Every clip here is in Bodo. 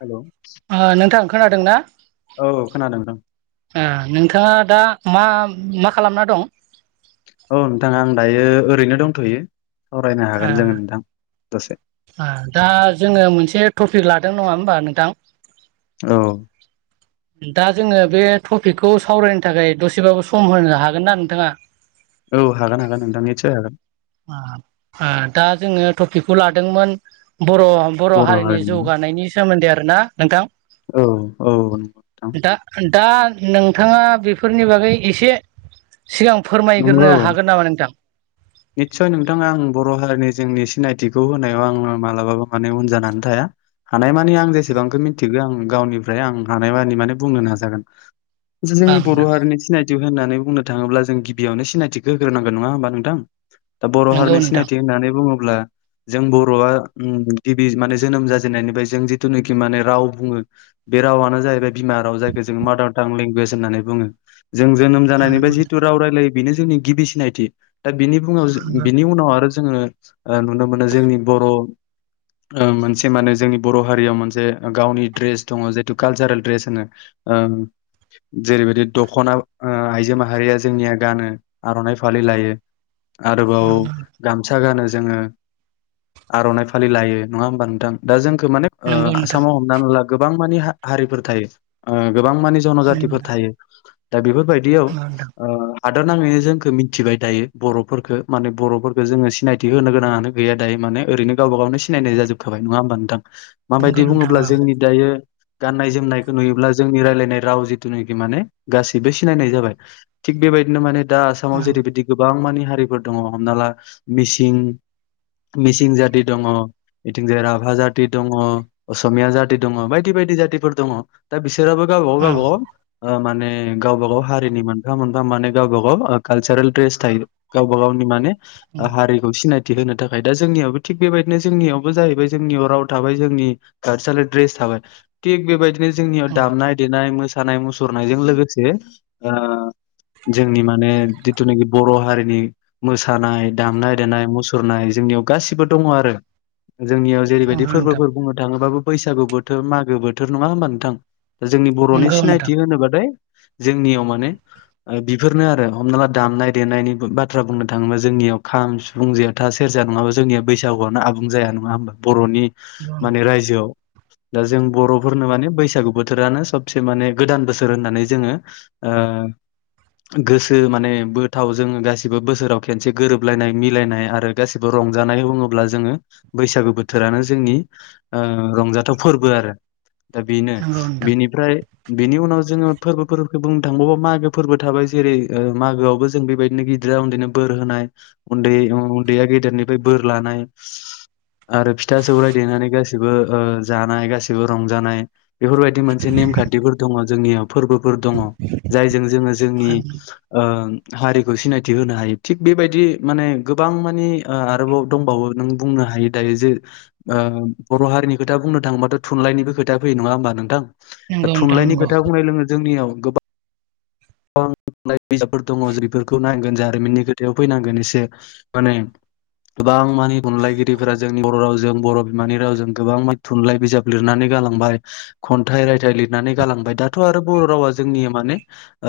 हेल' ओ नोंथां खोनादोंना औ खोनादों नोंथां आ [unintelligible] नोंथाङा दा मा मा खालामना दं? औ नोंथाङा आं दायो ओरैनो दंथ'यो सावरायनो ओ हागोन जों नोंथां दसे ओ दा जोङो मोनसे टफिक लादों नङा होमबा नोंथां? औ दा जोङो बे थफिकखौ सावरायनो थाखाय दसेबाबो सम होनो हागोन ना नोंथाङा? औ हागोन हागोन नोंथां नितसय हागोन। ओ ओ दा जोङो थफिकखौ लादोंमोन बर' बर' हारिनि जौगानायनि सोमोन्दै आ [unintelligible] आरो ना नोंथां। औ औ नोंथां। दा दा नोंथाङा बेफोरनि बागै एसे सिगां फोरमायग्रोनो हागोन नामा नोंथां। नित्सय नोंथाङा आं बर' हारिनि जोंनि सिनायथिखौ होनायाव आङो मालाबाबो माने उन जानानै थाया। हानायमानि आं जेसेबांखो मिनथिगो आं गावनिफ्राय आं हानायमानि माने बुंनो नाजागोन। जो ओं जोंनि बर' हारिनि सिनायथि [unintelligible] होननानै बुंनो थाङोब्ला जों गिबियावनो सिनायथिखो होग्रोनांगोन नङा होमबा नोंथां? दा बर' नोंगौ हारिनि नोंथां सिनायथि होननानै बुङोब्ला जों बर'आ गिबि माने जोनोम जाजेननायनिफ्राय जों जिथुनाखि माने राव बुङो बे बे रावानो जाहैबाय बिमा राव जायखौ जोङो मादार टां लेंगुवेज होननानै बुङो। जों जोनोम जानायनि फ्राय जिथु राव रायलायो बेनो जोंनि गिबि सिनायथि दा बुङो बिनि उनाव आरो जोङो ओ नुनो मोनो जोंनि बर' ओ मोनसे माने जोंनि बर' हारियाव मोनसे गावनि ड्रेस दङ जिथु कालसारेल द्रेस होनो ओम जेरैबायदि दख'ना ओ आइजो माहारिया जोंनिया गानो आर'नाइ फालि लायो। आरोबाव गामसा गानो जोङो आर'नाइ फालि लायो नङा होमबा नोंथां दा जों खो माने ओ नोंगौ आसामाव हमनानै ला गोबां माने हा हारिफोर थायो। गोबां मानि जन'जाथिफोर नोंथां। थायो दा बेफोर बायदियाव ओ हादर नाङैनो जोंखो मिनथिबाय दायो। बर'फोरखो माने बर'फोरखो जोङो सिनायथि होनो गोनांङानो गैया दायो माने ओरैनो गावबा गावनो सिनायनाय जाजोबखाबाय । नङा हबा नोंथां माबायदि नंगौ नोंथां बुङोब्ला औ जोंनि दायो गाननाय जोमनायखौ नुयोब्ला जोंनि रायलायनाय राव जिथुनाखि माने गासैबो सिनायनाय जाबाय थिख बे बेबायदिनो माने दा आसामाव जेरैबायदि गोबां माने हारिफोर दङ हमना ला मिसिं मिसिं जाति दङ बिथिंजाय राभा जाति दङ असमिया जाति दङ बायदि बायदि बायदि जातिफोर दङ दा बिसोराबो गाव औ गावबाव ओ माने गावबा गाव हारिनि मोनफा मोनफा माने गावबा गाव कालसारेल ड्रेस थायो गावबा गावनि माने ओ हारिखौ सिनाय थि होनो थाखाय दा जोंनियावबो थिग बेबायदिनो जोंनियावबो जाहैबाय जोंनियाव राव थाबाय जोंनि कालसालेर ड्रेस थाब थाबाय थिग बेबायदिनो जोंनियाव दामनाय देनाय मोसा मोसानाय मुसुरनायजों लोगोसे ओ जोंनि माने जिथुनिखि बर' हारिनि मोसानाय दामनाय देनाय मुसुरनाय जोंनियाव गासिबो दङ आरो। जोंनियाव जेरैबायदि नंगौ नोंथां फोरबोफोर बुंनो थाङोबाबो बैसागु बोथोर मागो बोथोर नङा होमबा नोंथां? दा जोंनि बर'नि नंगौ नोंथां सिनायथि होनोबाथाय जोंनियाव माने ओ बेफोरनो आरो हमना ला दामनाय देनायनि बाथ्रा बुंनो थाङोब्ला जोंनियाव खाम सिफुं जेथा सेरजा नङाबा जोंनिया बैसागुआनो आबुं जाया। नङा होमबा बर'नि माने रायजोआव। दा जों बर'फोरनो माने बैसागु बोथोरानो सबसे माने गोदान बोसोर होननानै जोङो ओ गोसो माने बो थाव जोङो गासिबो बोसोराव खेनसे गोरोबलायनाय मिलायनाय आरो गासिबो रंजानाय बुङोब्ला जोङो बैसागु बोथोरानो जोंनि ओ रंजाथाव फोरबो आरो। दा बेनो नंगौ नोंथां बेनिफ्राय बेनि उनाव जोङो फोरबोफोरखौ बुंनो थांबावोबा मागो फोरबो थाबाय जेरै ओ मागोआवबो जों बेबायदिनो गिदिरा उन्दैनो बोर होनाय उन्दै उन्दैया गेदेरनिफ्राय बोर लानाय। आरो फिथा सौराइ देनानै गासिबो ओ जानाय गासिबो रंजानाय। बेफोरबायदि मोनसे नेमखान्थिफोर दङ जोंनियाव फोरबोफोर दङ जायजों जोङो जोंनि ओं हारिखौ सिनायथि होनो हायो थिग बेबायदि माने गोबां माने ओ आरोबाव दंबावो नों बुंनो हायो दायो जे ओ बर' हारिनि खोथा बुंनो थाङोबाथ' थुनलाइनिबो खोथा फैयो नङा होमबा नोंथां? दा नंगौ नोंथां थुनलाइनि नंगौ खोथा बुंनाय लोङो जोंनियाव गोबां बां बिजाबफोर दङ जिफोरखौ नायनांगोन जारिमिननि खोथायाव फैनांगोन एसे माने गोबां माने थुनलाइगिरिफोरा जोंनि बर' रावजों बर' बिमानि रावजों गोबां माने थुनलाइ बिजाब लिरनानै गालांबाय खन्थाइ रायथाइ लिरनानै गालांबाय दाथ' आरो बर' रावा जोंनि माने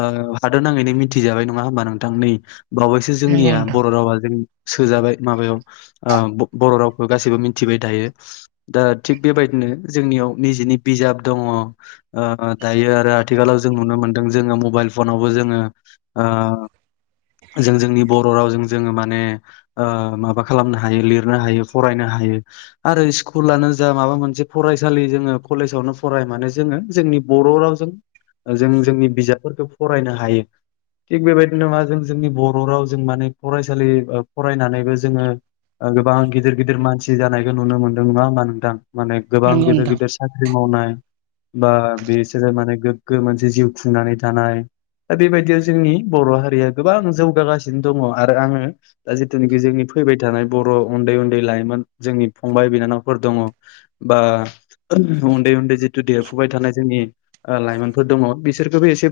ओ हादोद नाङैनो मिथिजाबाय नङा होमबा नोंथां नै बावैसो नंगौ जोंनिया नोंथां बर' रावा जोंनि सोजाबाय माबायाव ओ ब बर' रावखौ गासैबो मिनथिबाय थायो दा थिग बेबायदिनो नो जोंनियाव निजेनि बिजाब दङ ओ दायो आरो आथिखालाव जों नुनो मोनदों जोङो मबाइल फनावबो जोङो ओ जों जोंनि बर' रावजों जोङो माने ओ माबा खालामनो हायो लिरनो हायो फरायनो हायो आरो स्कुलानो जा माबा मोनसे फरायसालि जोङो कलेजावनो फराय माने जोङो जोंनि बर' बर' रावजों जों जोंनि बिजाबफोरखौ फरायनो हायो। थिग बेबायदि नङा जों जोंनि बर' रावजों माने फरायसालि ओ फरायनानैबो जोङो गोबां गिदिर गिदिर मानसि जानायखौ नुनो मोनदों नङा होमबा नोंथां। माने गोबां नंगौ गिदिर नोंथां गिदिर साख्रि मावनाय बा बिसोरो माने गोग्गो मोनसे जिउ खुंनानै थानाय दा बेबायदियाव जोंनि बर' हारिया गोबां जौगागासिनो दङ आरो आङो दा जिथुनाखि जोंनि फैबाय थानाय बर' उन्दै उन्दै लाइमोन जोंनि फंबाय बिनानावफोर दङ बा उन्दै उन्दै जिथु देरफुबाय थानाय जोंनि ओ लाइमोनफोर दङ बिसोरखौबो इसे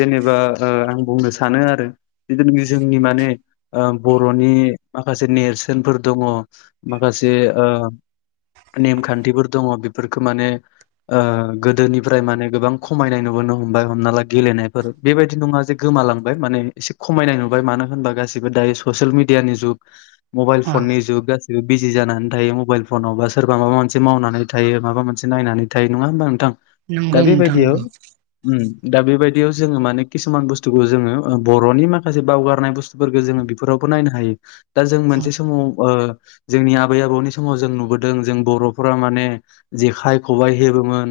जेनेबा ओ आं बुंनो सानो आरो [unintelligible] जोंनि माने ओ बर'नि माखासे नेरस सोनफोर दङ माखासे ओ नेमखान्थिफोर दङ बेफोरखौ माने ओ गोदोनिफ्राय माने गोबां खमायनाय नुबोनो हमबाय हमना ला गेलेनायफोर बेबायदि दि नङा जे गोमालांबाय माने इसे खमायनाय नुबाय मानो होनबा गासिबो दायो ससेयेल मिडियानि जुग मबाइल औ फ'न नि जुग बे बिजि जानानै थायो मबाइल फनावबा सोरबा माबा मोनसे मावनानै थायो माबा मोनसे नायनानै थायो नङा होमबा नोंथां दा नंगौ नोंथां बेबायदियाव नंगौ उम दा बेबायदियाव जोङो माने किसुमान बुस्थुखौ जोङो ओ बर'नि माखासे बावगारनाय बुस्थुफोरखौ जोङो बेफोरावबो नायनो हायो दा जों मोनसे समाव ओ जोंनि आबै आबौनि समाव जों नुबोदों जों बर'फोरा माने जेखाइ खबाइ हेबोमोन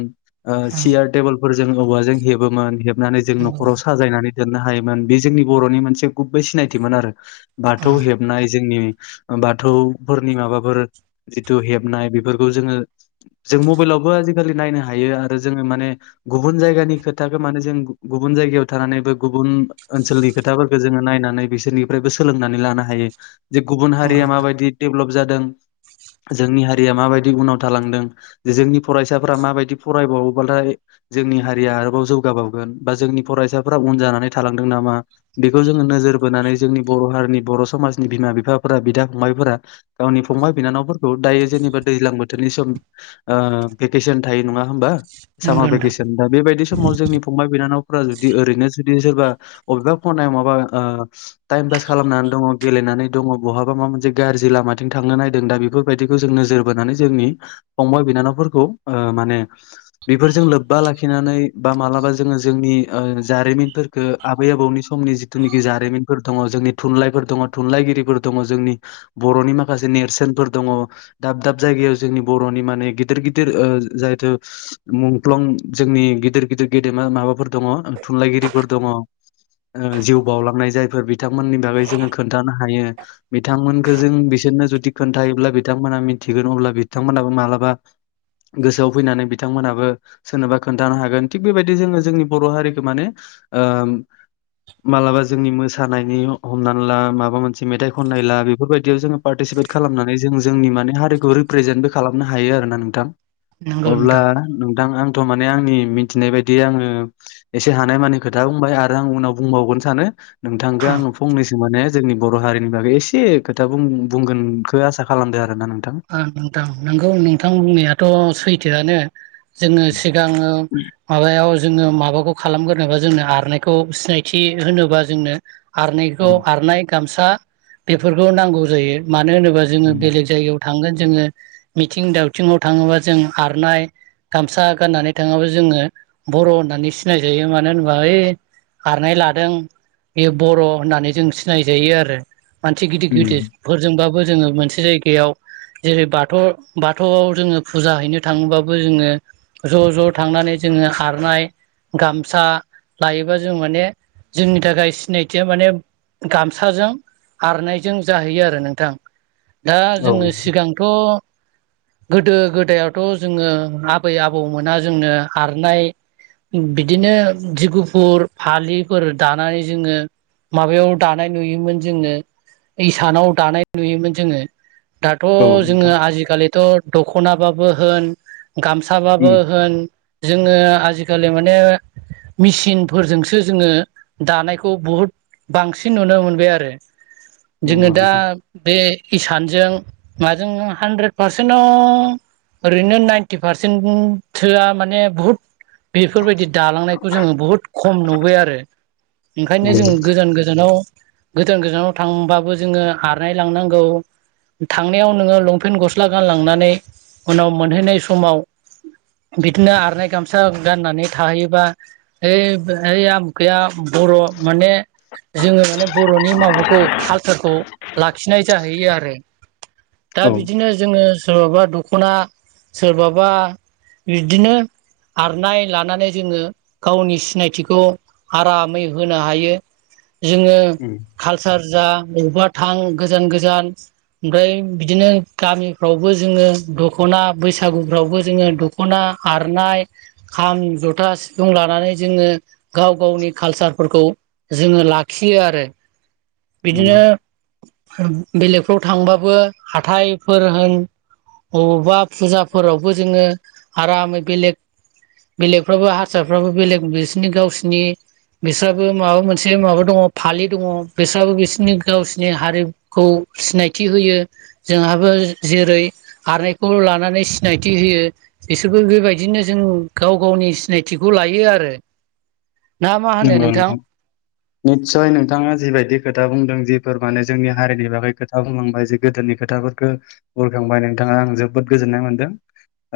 ओ औ सियार टेबोलफोर जों औवाजों हेबोमोन हेबनानै जोङो नंगौ नोंथां गायनानै दोननो हायोमोन बे जोंनि बर'नि मोनसे गुबै सिनायथिमोन आरो बाथौ औ हेबनाय जोंनि बाथौफोरनि माबाफोर जिथु हेबनाय बेफोरखौ जोङो जों मबेलावबो आजिखालि नायनो हायो आरो जोङो माने गुबुन जायगानि खोथाखौ माने जों गु गुबुन जायगायाव थानानैबो गुबुन ओनसोलनि खोथाफोरखौ जोङो नायनानै बिसोरनिफ्रायबो सोलोंनानै लानो हायो। जे गुबुन नंगौ हारिया नोंथां माबायदि डेभलप जादों जोंनि हारिया माबायदि उनाव थालांदों जोंनि फरायसाफोरा माबायदि फरायबावोबालाय जोंनि हारिया आरोबाव जौगाबावगोन। बा जोंनि फरायसाफ्रा उन जानानै थालांदों नामा बेखौ जोङो नोजोर बोनानै जोंनि बर' हारिनि बर' स समाजनि बिमा बिफाफोरा बिदा फंबायफोरा गावनि फंबाय बिनानावफोरखौ दायो जेनेबा दैज्लां बोथोरनि सम ओ भकेसन थायो नङा होमबा सामार नंगौ नोंथां भेकेसन दा बेबायदि समाव जोंनि फंबाय बिनानावफोरा जुदि ओरैनो जुदि सोरबा अबेबा खनायाव माबा ओ टाइम पास खालामनानै दङ गेलेनानै दङ बहाबा माबा मोनसे गाज्रि लामाथिं थांनो नायदों दा बेफोरबायदिखौ जों नोजोर बोनानै जोंनि फंबाय बिनानावफोरखौ ओ माने बेफोरजों लोब्बा लाखिनानै बा मालाबा जोङो जोंनि ओ जारिमिनफोरखो आबै आबौनि समनि जिथुनाखि जारिमिनफोर दङ जोंनि थुनलाइफोर दङ थुनलाइगिरिफोर दङ जोंनि बर'नि माखासे नेरसोनफोर दङ दाब दाब जायगायाव जोंनि बरनि मने गेदेर गिदिर जायथु मुंख्लं जोंनि गदिर गदिर ग देमा माबाफोर दङ थुनलाइगिरिफोर दङ। ओ जिउ बावउलांनाय जायफोर बिथांमोननि बागै जोङो खोन्थानो हायो बिथांमोनखौ जों बि सोरनो जुदि खोन्थायोब्ला बिथांमोनहा मिथिगोन अब्ला बिथांमोनहाबो मालाबा गोसोआव फैनानै बिथांमोनहाबो सोरनोबा खोन्थानो हागोन थिग। बेबायदि जोङो जोंनि बर' हारिखौ माने ओ मालाबा जोंनि मोसानायनि हमनानै ला माबा मोनसे मेथाइ खननाय ला बेफोरबायदियाव जोङो पार्टिसि [unintelligible] खालामनानै जों जोंनि माने हारिखौ रिप्रेजेन्टबो खालामनो हायो आरोना नोंथां नंगौ नोंथां अब्ला नोंथां आंथ' माने आंनि मि थिनाय बायदि आङो एसे हानायमानि खोथा बुंबाय आरो आं उनाव बुंबावगोन सानो नोंथांखौ आं। फंनैसो माने जोंनि बर' हारिनि बागै एसे खोथा बुं बुंगोनखो आसा खालामदो आरोना नों ओ नोंथां नंगौ नोंथां बुंनायाथ' सैथोआनो। जोङो सिगाङो माबायाव जोङो माबाखौ खालामगोरनोबा जोंनो आरनायखौ सिनायथि होनोबा जोंनो। आरनायखौ आरनाय गामसा बेफोरखौ नांगौ जायो मानो होनोबा जोङो बेलेग जायगायाव। थांगोन जोङो मिथिं दावथिंआव थाङोबा जों आरनाय। गामसा गाननानै थाङाबा जोङो बर' होननानै सिनायजायो मानो होनोबा ओइ आरनाय लादों बे बर' होननानै जों सिनायजायो आरो। मानसि गिदिर उम गिदिरफोरजोंबाबो जोङो मोनसे जायगायाव जेरै बाथौ बाथौआव जोङो फुजा हैनो थाङोबाबो जोङो ज' ज' थांनानै जोङो आरनाय गामसा लायोबा जों माने जोंनि थाखाय सिनायथिया माने गामसाजों आरनायजों जाहैयो आरो नोंथां। औ थ गोदो गोदायावथ' जोङो आबै आबौमोना जोंनो आरनाय बिदिनो जि गुफुर फालिफोर दानानै जोङो माबायाव दानाय नुयोमोन जोङो इसानाव दानाय नुयोमोन जोङो। दाथ' औ जोङो नोंथां आजिखालिथ' दखनाबाबो होन गामसाबाबो उम होन जोङो आजिखालि माने मेसिनफोरजोंसो जोङो दानायखौ बुहुद बांसिन नुनो मोनबाय आरो। जोङो नंगौ दा नोंथां बे इसानजों माजों हानद्रेद पारसेन्टआव ओरैनो नाइनटि पारसेन्ट थोआ माने बहुत बेफोरबायदि दालांनायखौ जोङो बुहुद खम नुबाय आरो। ओंखायनो जों नंगौ गोजान गोजानाव गोजान गोजानाव थांबाबो जोङो आरनाय लांनांगौ। थांनायाव नोङो लंपेन्ट गस्ला गानलांनानै उनाव मोनहैनाय समाव बिदिनो आरनाइ गामसा गाननानै थाहैयोबा ओइ बो ओइ आमुखाया बर' माने जोङो माने बर'नि माबाखौ कालसारखौ लाखिनाय जाहैयो। थों आरो दा औ बिदिनो जों। ओ सोरबाबा दख'ना सोरबाबा बिदिनो आरनाय लानानै जोङो गावनि सिनायथिखौ आरामै होनो हायो। जोङो उम कालसार जा बबेबा थां गोजान गोजान ओमफ्राय बिदिनो गामिफ्रावबो जोङो दख'ना बैसागुफ्रावबो जोङो दख'ना आरनाय खाम जथा सिफुं लानानै जोङो गाव गावनि कालसारफोरखौ जोङो लाखियो आरो। नंगौ बिदिनो बेलेगफ्राव थांबाबो हाथायफोर होन अबावबा फुजाफोरावबो जोङो आरामै बेलेग बेलेगफ्राबो हारसाफ्राबो बेलेग बिसिनि गावसिनि बिस्राबो माबा मोनसे माबा दङ फालि दङ बिस्राबो बिसोरनि गावसिनि हारिखौ सिनाय थि होयो जोंहाबो जेरै आरनायखौ लानानै सिनायथि होयो बिसोरबो बेबायदिनो जों गाव गावनि सिनायथिखौ लायो आरो ना मा होनो नोंगौ नोंथां निसय नोंथाङा जिबायदि खोथा बुंदों जे फोर माने जोंनि हारिनि बागै खोथा बुंलांबाय जे गोदोनि खोथाफोरखो बुरखांबाय नोंथाङा आं जोबोद गोजोन- [unintelligible] मोनदों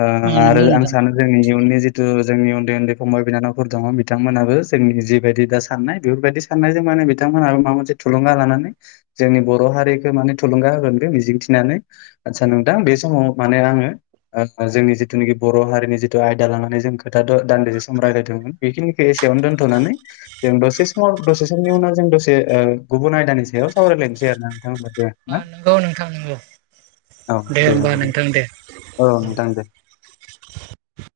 ओ नंगौ आरो आं नोंथां सानो जोंनि इयुननि जिथु जोंनि उन्दै उन्दै फंबाय बिनानावफोर दङ बिथांमोनहाबो जोंनि जिबायदि दा साननाय बेफोरबायदि साननायजों माने बिथांमोनाबो माबा मोनसे थुलुंगा लानानै जोंनि बर' हारिखौ माने थुलुंगा होगोनदो मिजिंथिनानै आदसा नोंथां बे समाव माने आङो [unintelligible] जोंनि जिथुनिखि बर' हारिनि जिथु आयदा लानानै जों खोथा' दान्दिसे सम रायलायदोंमोन बेखिनिखो एसेयावनो दो दोन्थ'नानै जों दसे समाव दसे समनि उनाव जों दसे ओ गुबुन आयदानि सायाव सावरायलायनोसै आरो ना होमबा दे ना [unintelligible] नोंगौ नोंथां नोंगौ दे होमबा नोंथां दे औ नोंथां दे